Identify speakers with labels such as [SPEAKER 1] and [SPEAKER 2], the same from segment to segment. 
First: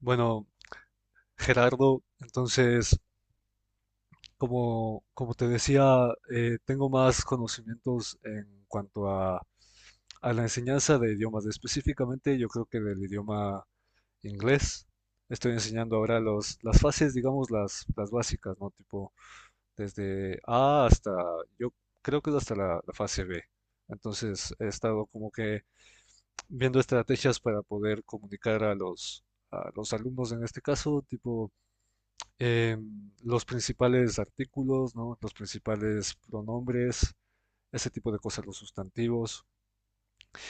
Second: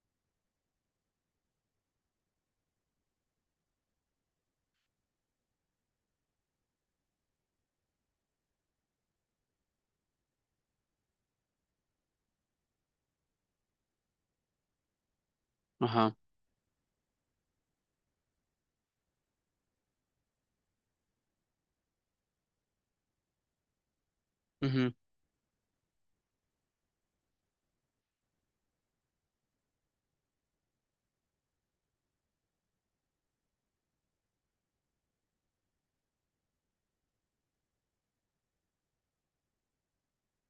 [SPEAKER 1] Bueno, Gerardo, entonces, como te decía, tengo más conocimientos en cuanto a la enseñanza de idiomas, específicamente yo creo que del idioma inglés. Estoy enseñando
[SPEAKER 2] Ajá.
[SPEAKER 1] ahora las fases, digamos, las básicas, ¿no? Tipo, desde A hasta, yo creo que es hasta la fase B. Entonces, he
[SPEAKER 2] Ujú,
[SPEAKER 1] estado como que viendo estrategias para poder comunicar a a los alumnos en este caso, tipo eh, los principales artículos, ¿no? Los principales pronombres, ese tipo de cosas, los sustantivos.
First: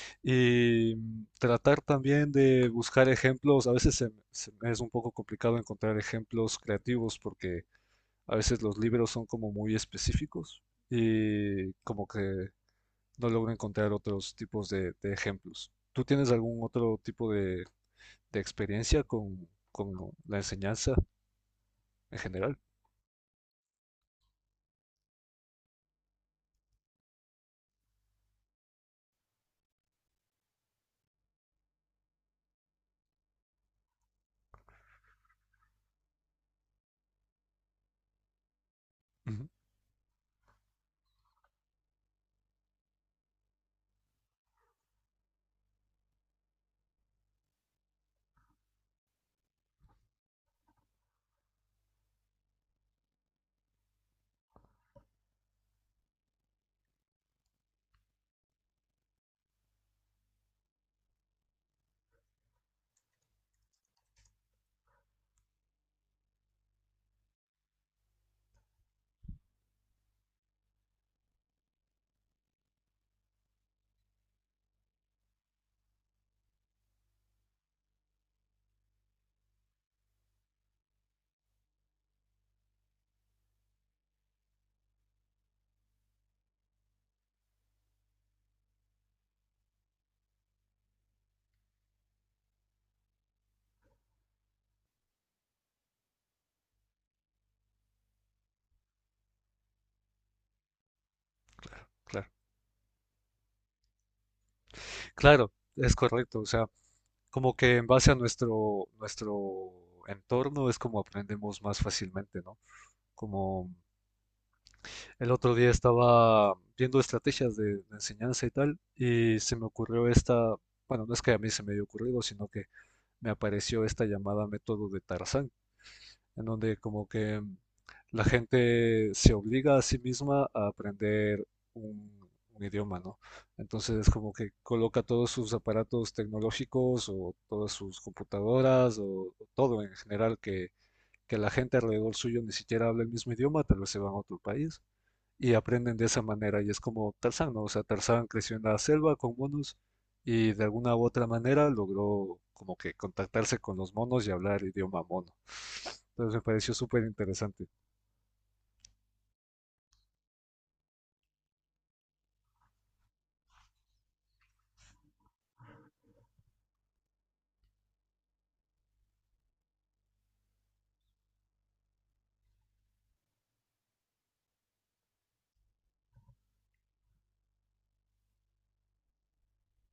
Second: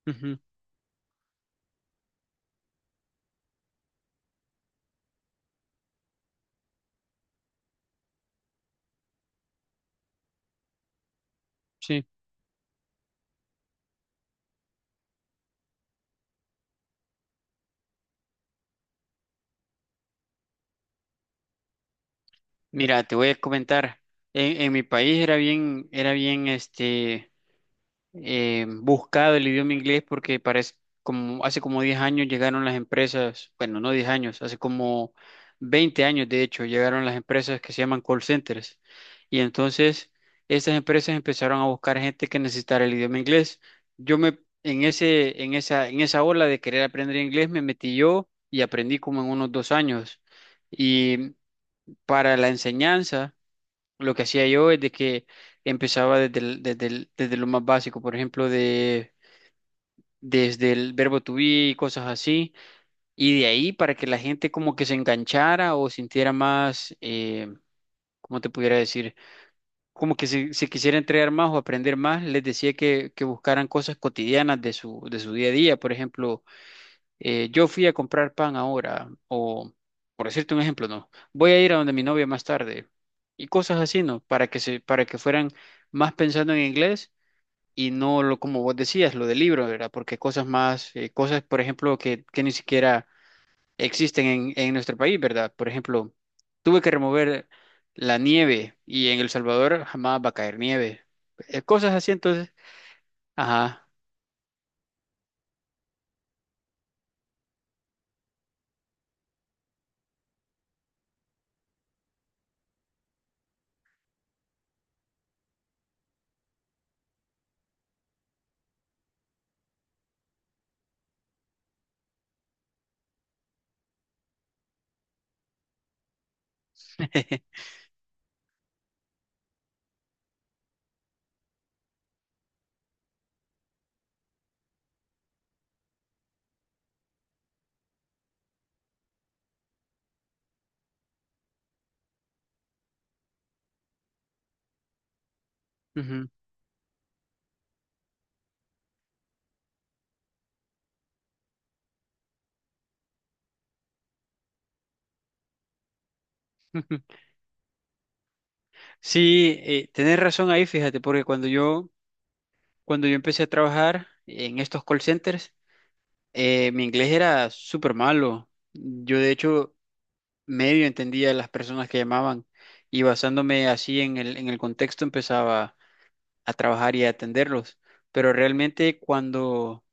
[SPEAKER 2] ujú,
[SPEAKER 1] Y tratar también de buscar ejemplos. A veces se es un poco complicado encontrar ejemplos creativos porque a veces los libros son como muy específicos y como
[SPEAKER 2] sí.
[SPEAKER 1] que no logro encontrar otros tipos de ejemplos. ¿Tú tienes algún otro tipo de experiencia con la enseñanza en general?
[SPEAKER 2] Mira, te voy a comentar. En mi país era bien, buscado el idioma inglés porque parece como hace como 10 años llegaron las empresas, bueno, no 10 años, hace como 20 años de hecho, llegaron las empresas que se llaman call centers. Y
[SPEAKER 1] Ujú,
[SPEAKER 2] entonces estas empresas empezaron a buscar gente que necesitara el idioma inglés. Yo me en ese en esa ola de querer aprender inglés me metí yo y aprendí como en unos 2 años. Y para la enseñanza lo que hacía yo es de que empezaba desde lo más básico, por ejemplo, de, desde el verbo to be y cosas así, y de ahí para que la gente como que se enganchara o sintiera más, ¿cómo te pudiera decir? Como que se quisiera entregar más o aprender más, les decía que buscaran cosas cotidianas de de su día a día, por ejemplo yo fui a comprar pan ahora, o por decirte un ejemplo, no, voy a ir a donde mi novia más tarde, y cosas así, ¿no? Para que para que fueran más pensando en inglés y no lo, como vos decías, lo del libro, ¿verdad? Porque cosas más, cosas, por ejemplo, que ni siquiera existen en nuestro país, ¿verdad? Por ejemplo, tuve que remover la nieve y en El Salvador jamás va a caer nieve. Cosas así,
[SPEAKER 1] claro.
[SPEAKER 2] entonces, ajá.
[SPEAKER 1] Claro, es correcto. O sea, como que en base a nuestro entorno es como aprendemos más fácilmente, ¿no? Como el otro día estaba viendo estrategias de enseñanza y tal, y se me ocurrió esta, bueno, no es que a mí se me haya ocurrido, sino que me apareció esta llamada método de Tarzán en donde como que la gente se obliga a sí misma a aprender un, un idioma, ¿no? Entonces como que coloca todos sus aparatos tecnológicos o todas sus computadoras o todo en general que la gente alrededor suyo ni siquiera habla el mismo idioma, tal vez se van a otro país y aprenden de esa
[SPEAKER 2] Ujú.
[SPEAKER 1] manera. Y es como Tarzán, ¿no? O sea, Tarzán creció en la selva con monos y de alguna u otra manera logró como que contactarse con los monos y hablar idioma mono. Entonces me pareció súper interesante.
[SPEAKER 2] Sí, tenés razón ahí, fíjate, porque cuando yo empecé a trabajar en estos call centers, mi inglés era súper malo. Yo, de hecho, medio entendía a las personas que llamaban y basándome así en en el contexto empezaba a trabajar y a atenderlos. Pero realmente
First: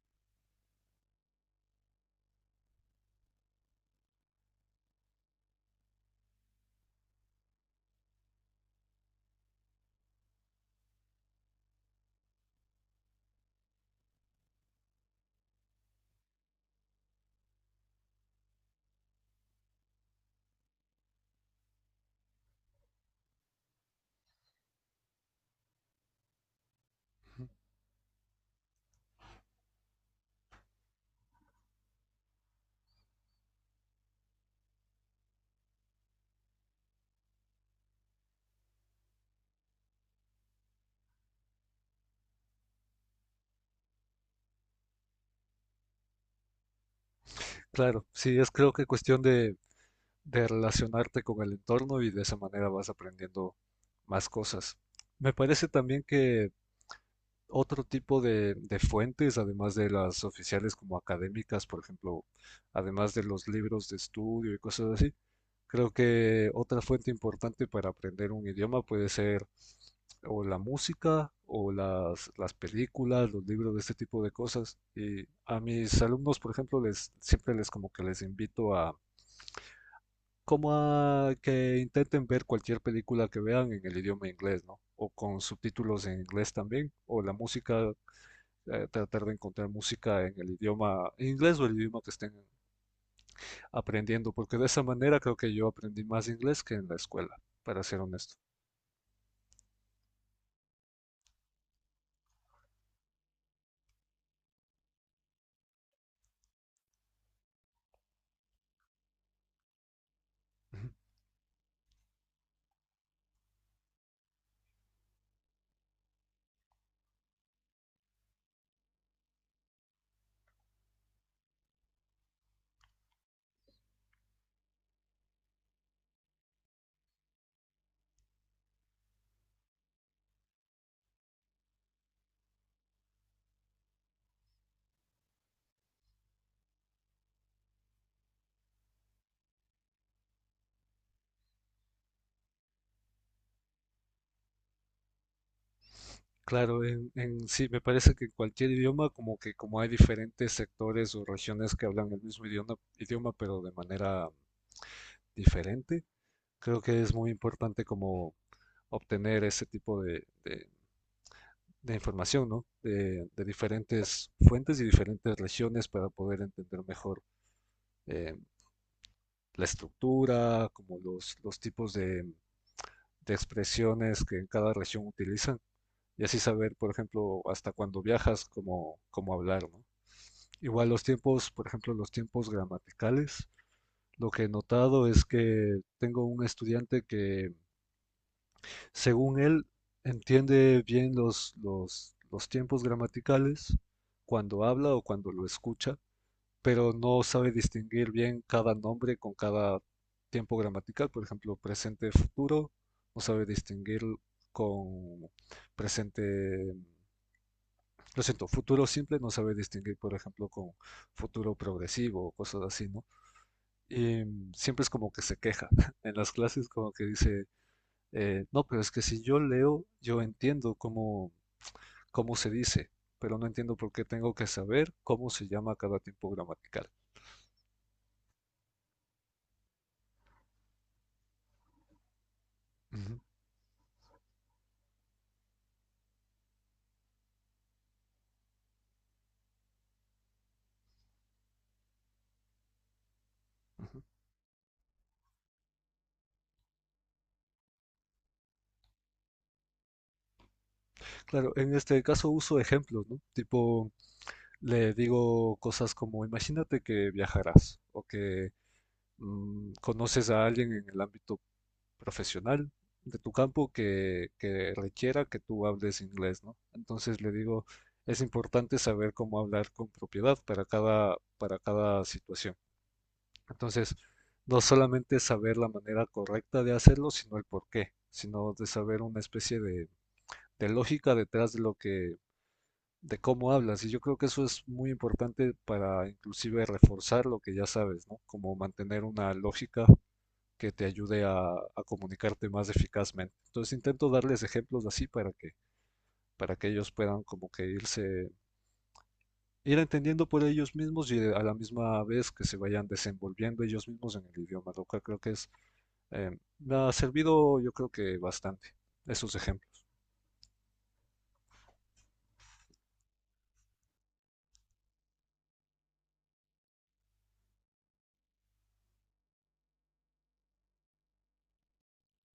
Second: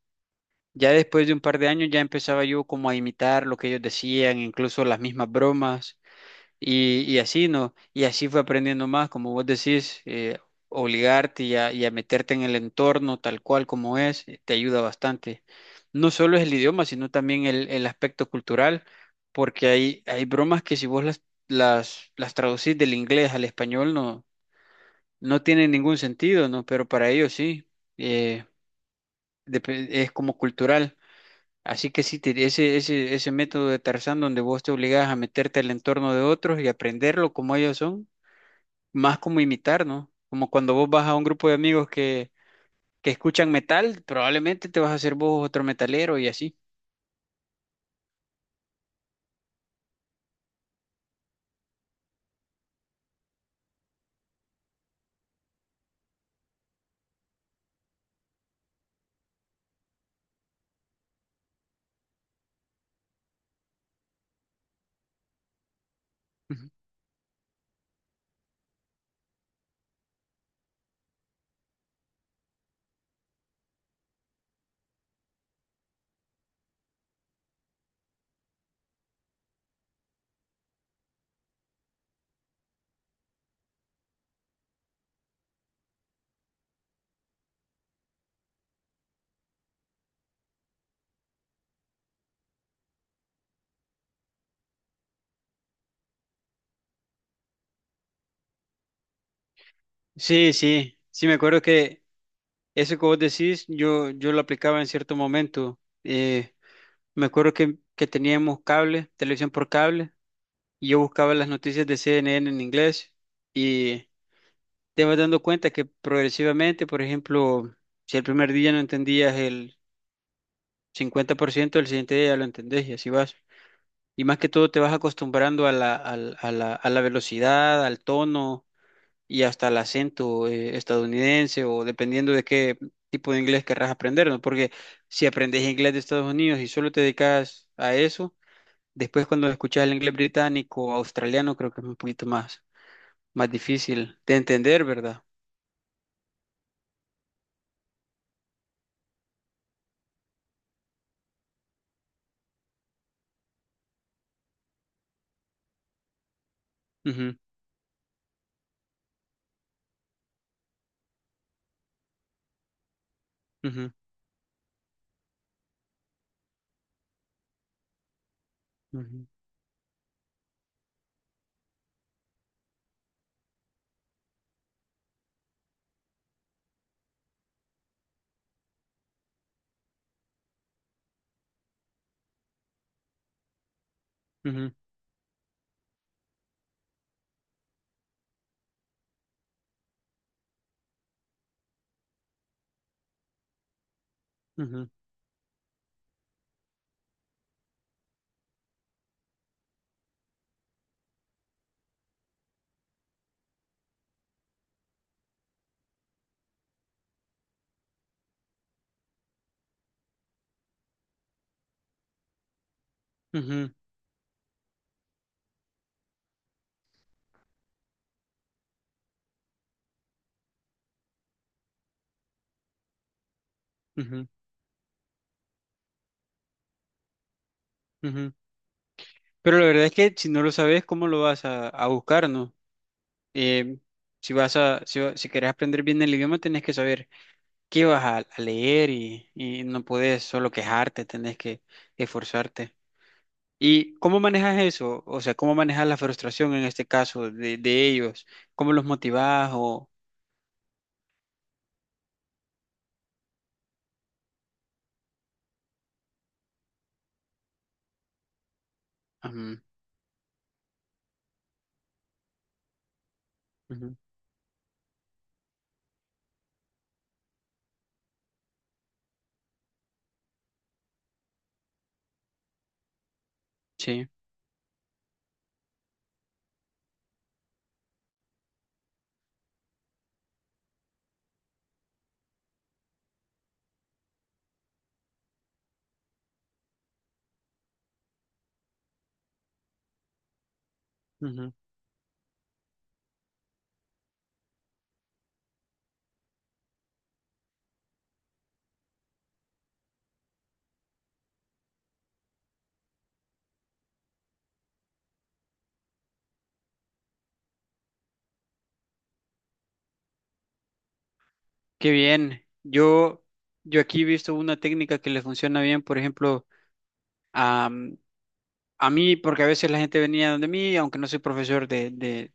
[SPEAKER 2] ya después de un par de años, ya empezaba yo como a imitar lo que ellos decían, incluso las mismas bromas. Y así no, y así fue aprendiendo más, como vos decís, obligarte y a meterte en el entorno tal cual como es, te ayuda bastante. No solo es el idioma, sino también el aspecto cultural, porque hay bromas que si vos las traducís del inglés al español no tienen ningún sentido, ¿no? Pero para ellos sí, eh, es como cultural. Así que sí, ese método de Tarzán donde vos te obligás a meterte al entorno de otros y aprenderlo como ellos son más como imitar, ¿no? Como cuando vos vas a un grupo de amigos que escuchan metal, probablemente te vas a hacer vos otro metalero y así.
[SPEAKER 1] Claro, sí, es creo que cuestión de relacionarte con el entorno y de esa manera vas aprendiendo más cosas. Me parece también que otro tipo de fuentes, además de las oficiales como académicas, por ejemplo, además de los libros de estudio y cosas así, creo que
[SPEAKER 2] Ujú.
[SPEAKER 1] otra fuente importante para aprender un idioma puede ser o la música o las películas, los libros, de este tipo de cosas. Y a mis alumnos, por ejemplo, les, siempre les como que les invito a como a que intenten ver cualquier película que vean en el idioma inglés, ¿no? O con subtítulos en inglés también, o la música, tratar de encontrar música en el idioma inglés o el idioma que estén aprendiendo, porque de esa manera creo que yo aprendí más inglés que en la escuela, para ser honesto.
[SPEAKER 2] Sí, sí, sí, me acuerdo que eso que vos decís, yo lo aplicaba en cierto momento. Me acuerdo que teníamos cable, televisión por cable,
[SPEAKER 1] Ujú.
[SPEAKER 2] y yo buscaba las noticias de CNN en inglés y te vas dando cuenta que progresivamente, por ejemplo, si el primer día no entendías el 50%, el siguiente día ya lo entendés y así vas. Y más que todo te vas acostumbrando a la, al- a la velocidad, al tono y hasta al acento estadounidense o dependiendo de qué tipo de inglés querrás aprender, ¿no? Porque si aprendes inglés de Estados Unidos y solo te dedicas a eso, después cuando escuchas el inglés británico o australiano creo que es un poquito más, más difícil de entender, ¿verdad?
[SPEAKER 1] Claro, en sí, me parece que en cualquier idioma, como que como hay diferentes sectores o regiones que hablan el mismo idioma, pero de manera diferente, creo que es muy
[SPEAKER 2] Ujú,
[SPEAKER 1] importante como obtener ese tipo de, de información, ¿no? De
[SPEAKER 2] ujú,
[SPEAKER 1] diferentes fuentes y diferentes regiones para poder entender mejor eh,
[SPEAKER 2] ujú,
[SPEAKER 1] la estructura, como los tipos de expresiones que en cada región utilizan y así saber, por ejemplo, hasta cuando viajas, cómo, cómo hablar, ¿no? Igual los tiempos, por ejemplo, los tiempos gramaticales. Lo que he
[SPEAKER 2] ujú,
[SPEAKER 1] notado es que tengo un estudiante que, según él, entiende bien los tiempos gramaticales cuando
[SPEAKER 2] ujú,
[SPEAKER 1] habla o cuando lo escucha, pero no sabe distinguir bien cada nombre con cada tiempo gramatical, por ejemplo, presente, futuro, no sabe distinguir con presente, lo siento, futuro simple, no sabe distinguir, por ejemplo, con futuro progresivo o cosas así, ¿no?
[SPEAKER 2] ujú,
[SPEAKER 1] Y siempre es como que se queja en las clases, como que dice, no, pero es que si yo leo, yo entiendo cómo, cómo se dice, pero no entiendo por qué
[SPEAKER 2] ujú,
[SPEAKER 1] tengo que saber cómo se llama cada tiempo gramatical.
[SPEAKER 2] ujú. Pero la verdad es que si no lo sabes, ¿cómo lo vas a buscar, no? eh, si vas a, si, si querés aprender bien el idioma, tenés que saber qué vas a leer y no podés solo quejarte, tenés que esforzarte. ¿Y
[SPEAKER 1] Ujú.
[SPEAKER 2] cómo manejas eso? O sea, ¿cómo manejas la frustración en este caso de ellos? ¿Cómo los motivás? O...
[SPEAKER 1] Claro, en este caso uso ejemplos, ¿no? Tipo, le digo cosas como, imagínate que viajarás o que
[SPEAKER 2] Ujú,
[SPEAKER 1] conoces a alguien en el ámbito profesional de tu campo
[SPEAKER 2] ujú,
[SPEAKER 1] que requiera que tú hables inglés, ¿no? Entonces le digo, es importante saber cómo hablar con propiedad para cada situación. Entonces,
[SPEAKER 2] sí,
[SPEAKER 1] no solamente saber la manera correcta de hacerlo, sino el por qué, sino de saber una especie de lógica detrás de lo que de cómo hablas. Y yo creo que eso es muy importante para inclusive reforzar lo que ya sabes, ¿no? Como mantener una lógica que te ayude
[SPEAKER 2] ujú.
[SPEAKER 1] a comunicarte más eficazmente. Entonces intento darles ejemplos así para que ellos puedan como que irse, ir entendiendo por ellos mismos y a la misma vez que se vayan desenvolviendo ellos mismos en el idioma, lo cual creo que es, eh, me ha servido yo creo que bastante esos ejemplos.
[SPEAKER 2] Qué bien. Yo aquí he visto una técnica que le funciona bien, por ejemplo, a mí, porque a veces la gente venía donde mí, aunque no soy profesor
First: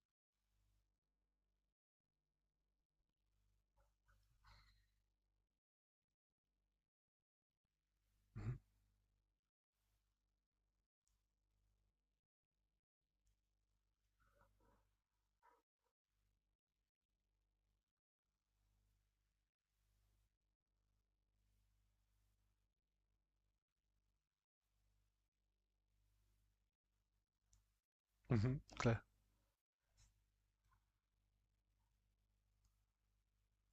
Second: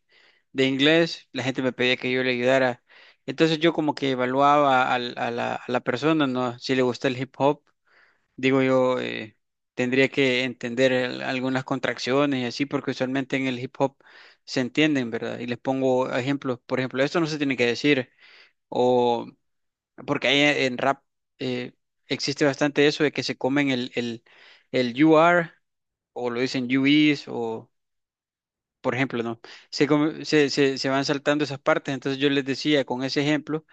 [SPEAKER 2] de inglés, la gente me pedía que yo le ayudara. Entonces yo como que evaluaba a la persona, ¿no? Si le gusta el hip hop,
[SPEAKER 1] Ujú,
[SPEAKER 2] digo yo, tendría que entender el- algunas contracciones y así, porque usualmente en el hip hop se entienden, ¿verdad? Y les pongo ejemplos, por ejemplo, esto no se tiene que decir, o porque ahí en rap eh, existe bastante eso de que se comen el you are, o lo dicen you is,
[SPEAKER 1] ujú,
[SPEAKER 2] por ejemplo, ¿no? Se, come- se van saltando esas partes, entonces yo les decía con ese ejemplo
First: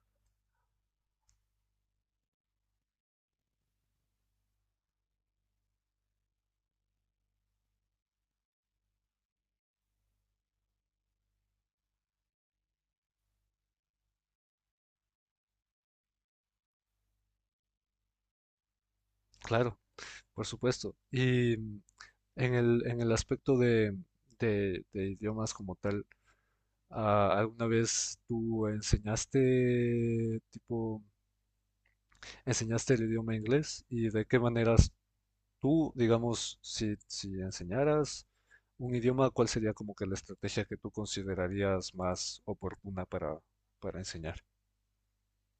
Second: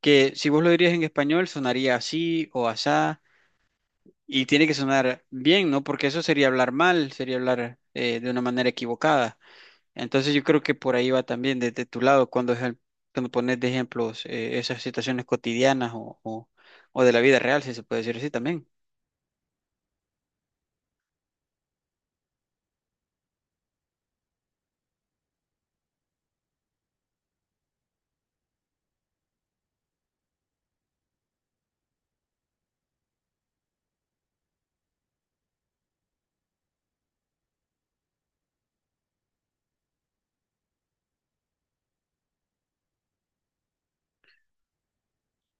[SPEAKER 2] que si vos lo dirías en español sonaría así o asá y tiene que sonar bien, ¿no? Porque eso sería hablar mal, sería hablar de una manera equivocada. Entonces yo creo que por ahí va también desde tu lado cuando pones de ejemplos esas situaciones cotidianas o de la vida real, si se puede decir así también.
[SPEAKER 1] claro, por supuesto. Y en el, en el aspecto de, de idiomas como tal, ah, ¿alguna vez tú enseñaste, tipo, enseñaste el idioma inglés? ¿Y de qué maneras tú, digamos, si, si enseñaras un idioma, cuál sería como que la estrategia que tú considerarías más oportuna para enseñar?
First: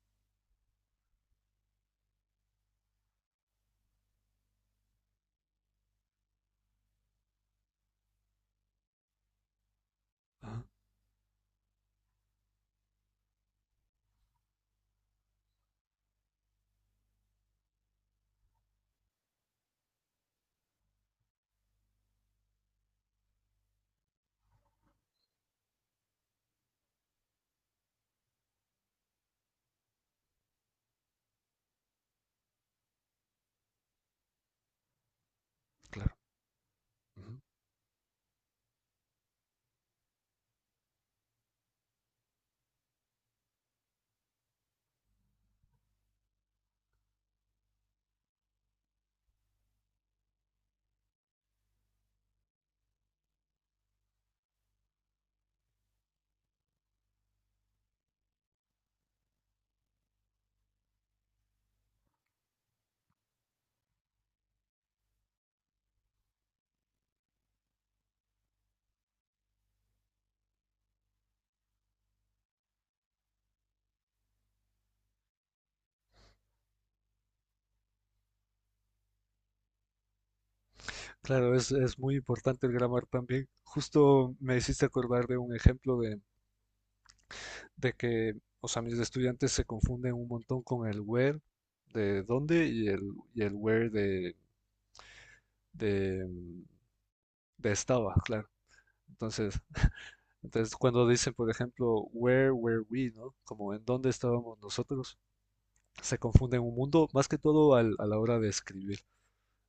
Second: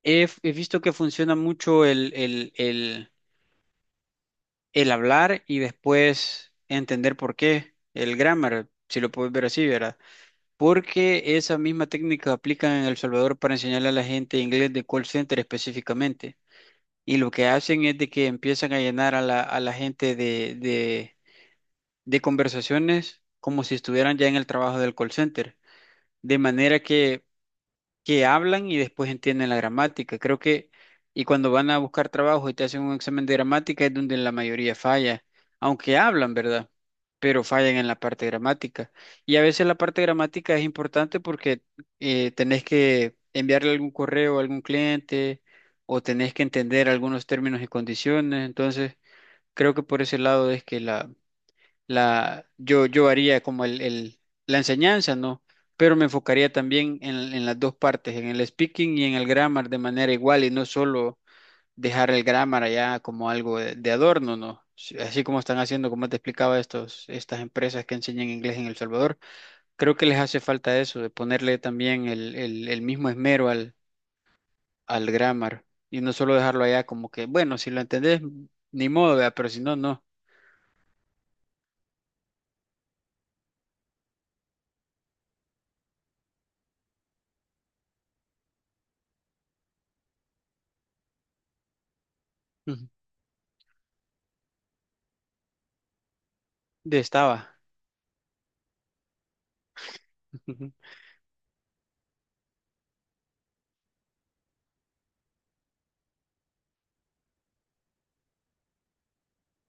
[SPEAKER 2] He visto que funciona mucho el hablar y después entender por qué, el grammar, si lo puedes ver así, ¿verdad?
[SPEAKER 1] Ah,
[SPEAKER 2] Porque esa misma técnica aplican en El Salvador para enseñarle a la gente inglés de call center específicamente. Y lo que hacen es de que empiezan a llenar a a la gente de conversaciones como si estuvieran ya en el trabajo del call center. De manera que hablan y después entienden la gramática. Creo que, y cuando van a buscar trabajo y te hacen un examen de gramática es donde la mayoría falla, aunque
[SPEAKER 1] claro.
[SPEAKER 2] hablan, ¿verdad?
[SPEAKER 1] Ujú.
[SPEAKER 2] Pero fallan en la parte gramática. Y a veces la parte gramática es importante porque tenés que enviarle algún correo a algún cliente o tenés que entender algunos términos y condiciones. Entonces, creo que por ese lado es que yo haría como la enseñanza, ¿no? Pero me enfocaría también en las dos partes, en el speaking y en el grammar de manera igual y no solo dejar el grammar allá como algo de adorno, ¿no? Si- Así como están haciendo, como te explicaba, estas empresas que enseñan inglés en El Salvador, creo que les hace falta eso, de ponerle también el mismo esmero al grammar y no solo dejarlo allá como que, bueno, si lo entendés, ni modo, ¿verdad? Pero si no, no.
[SPEAKER 1] Claro, es muy importante el grammar también. Justo me hiciste acordar de un ejemplo de que, o sea, mis estudiantes se confunden un montón con el where de dónde
[SPEAKER 2] Ujú.
[SPEAKER 1] y el where de,
[SPEAKER 2] De estaba.
[SPEAKER 1] de estaba, claro. Entonces,
[SPEAKER 2] Ujú.
[SPEAKER 1] entonces, cuando dicen, por ejemplo, where were we, ¿no? Como en dónde estábamos nosotros, se confunden un mundo, más que todo a la hora de escribir.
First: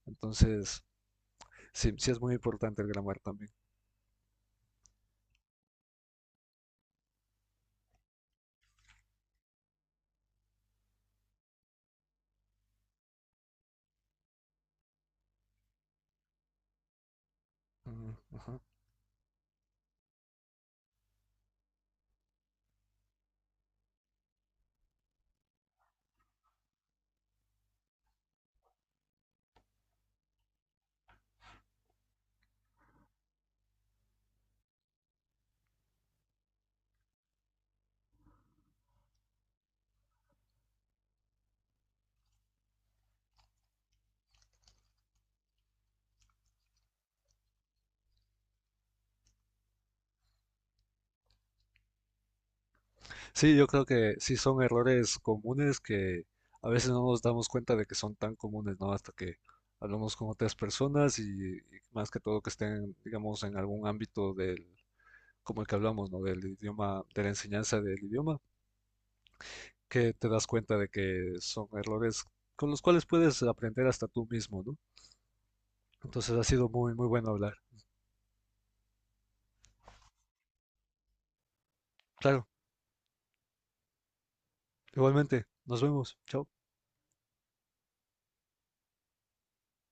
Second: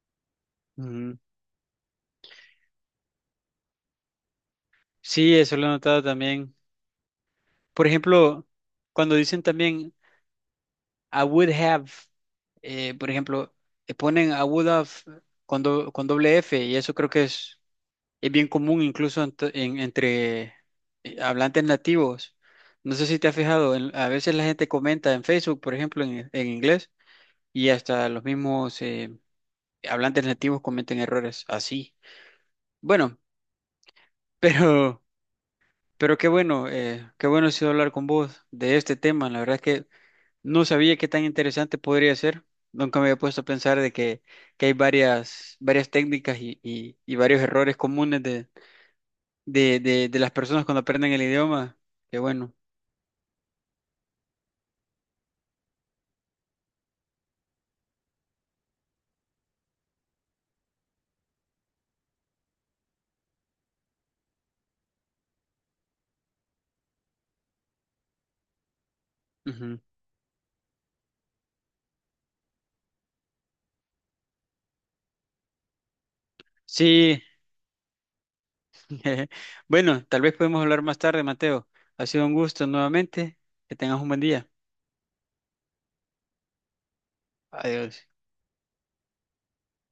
[SPEAKER 1] Entonces,
[SPEAKER 2] Ujú.
[SPEAKER 1] sí, sí es muy importante el grammar también.
[SPEAKER 2] Sí, eso lo he notado también. Por ejemplo, cuando dicen también I would have, por ejemplo, ponen I would have con doble F y eso creo que
[SPEAKER 1] Ujú,
[SPEAKER 2] es bien
[SPEAKER 1] ujú.
[SPEAKER 2] común incluso entre hablantes nativos. No sé si te has fijado, en- a veces la gente comenta en Facebook, por ejemplo, en inglés y hasta los mismos hablantes nativos cometen errores así. Bueno, pero, pero qué bueno ha sido hablar con vos de este tema. La verdad es que no sabía qué tan interesante podría ser. Nunca me había puesto a pensar de que hay varias, varias técnicas y varios errores comunes de las personas cuando aprenden el idioma. Qué bueno.
[SPEAKER 1] Sí, yo creo que sí son errores comunes que a veces no nos damos cuenta de que son tan comunes, ¿no? Hasta que hablamos con otras personas y más que todo que estén, digamos, en algún ámbito del, como el que hablamos, ¿no? Del idioma, de la enseñanza del idioma,
[SPEAKER 2] Ujú.
[SPEAKER 1] que te das cuenta de que son errores con los cuales puedes aprender hasta tú mismo, ¿no? Entonces ha sido muy, muy
[SPEAKER 2] Sí,
[SPEAKER 1] bueno hablar.
[SPEAKER 2] bueno, tal vez podemos hablar más tarde, Mateo. Ha sido un
[SPEAKER 1] Claro,
[SPEAKER 2] gusto nuevamente. Que tengas un buen día.
[SPEAKER 1] igualmente, nos vemos. Chao.
[SPEAKER 2] Adiós.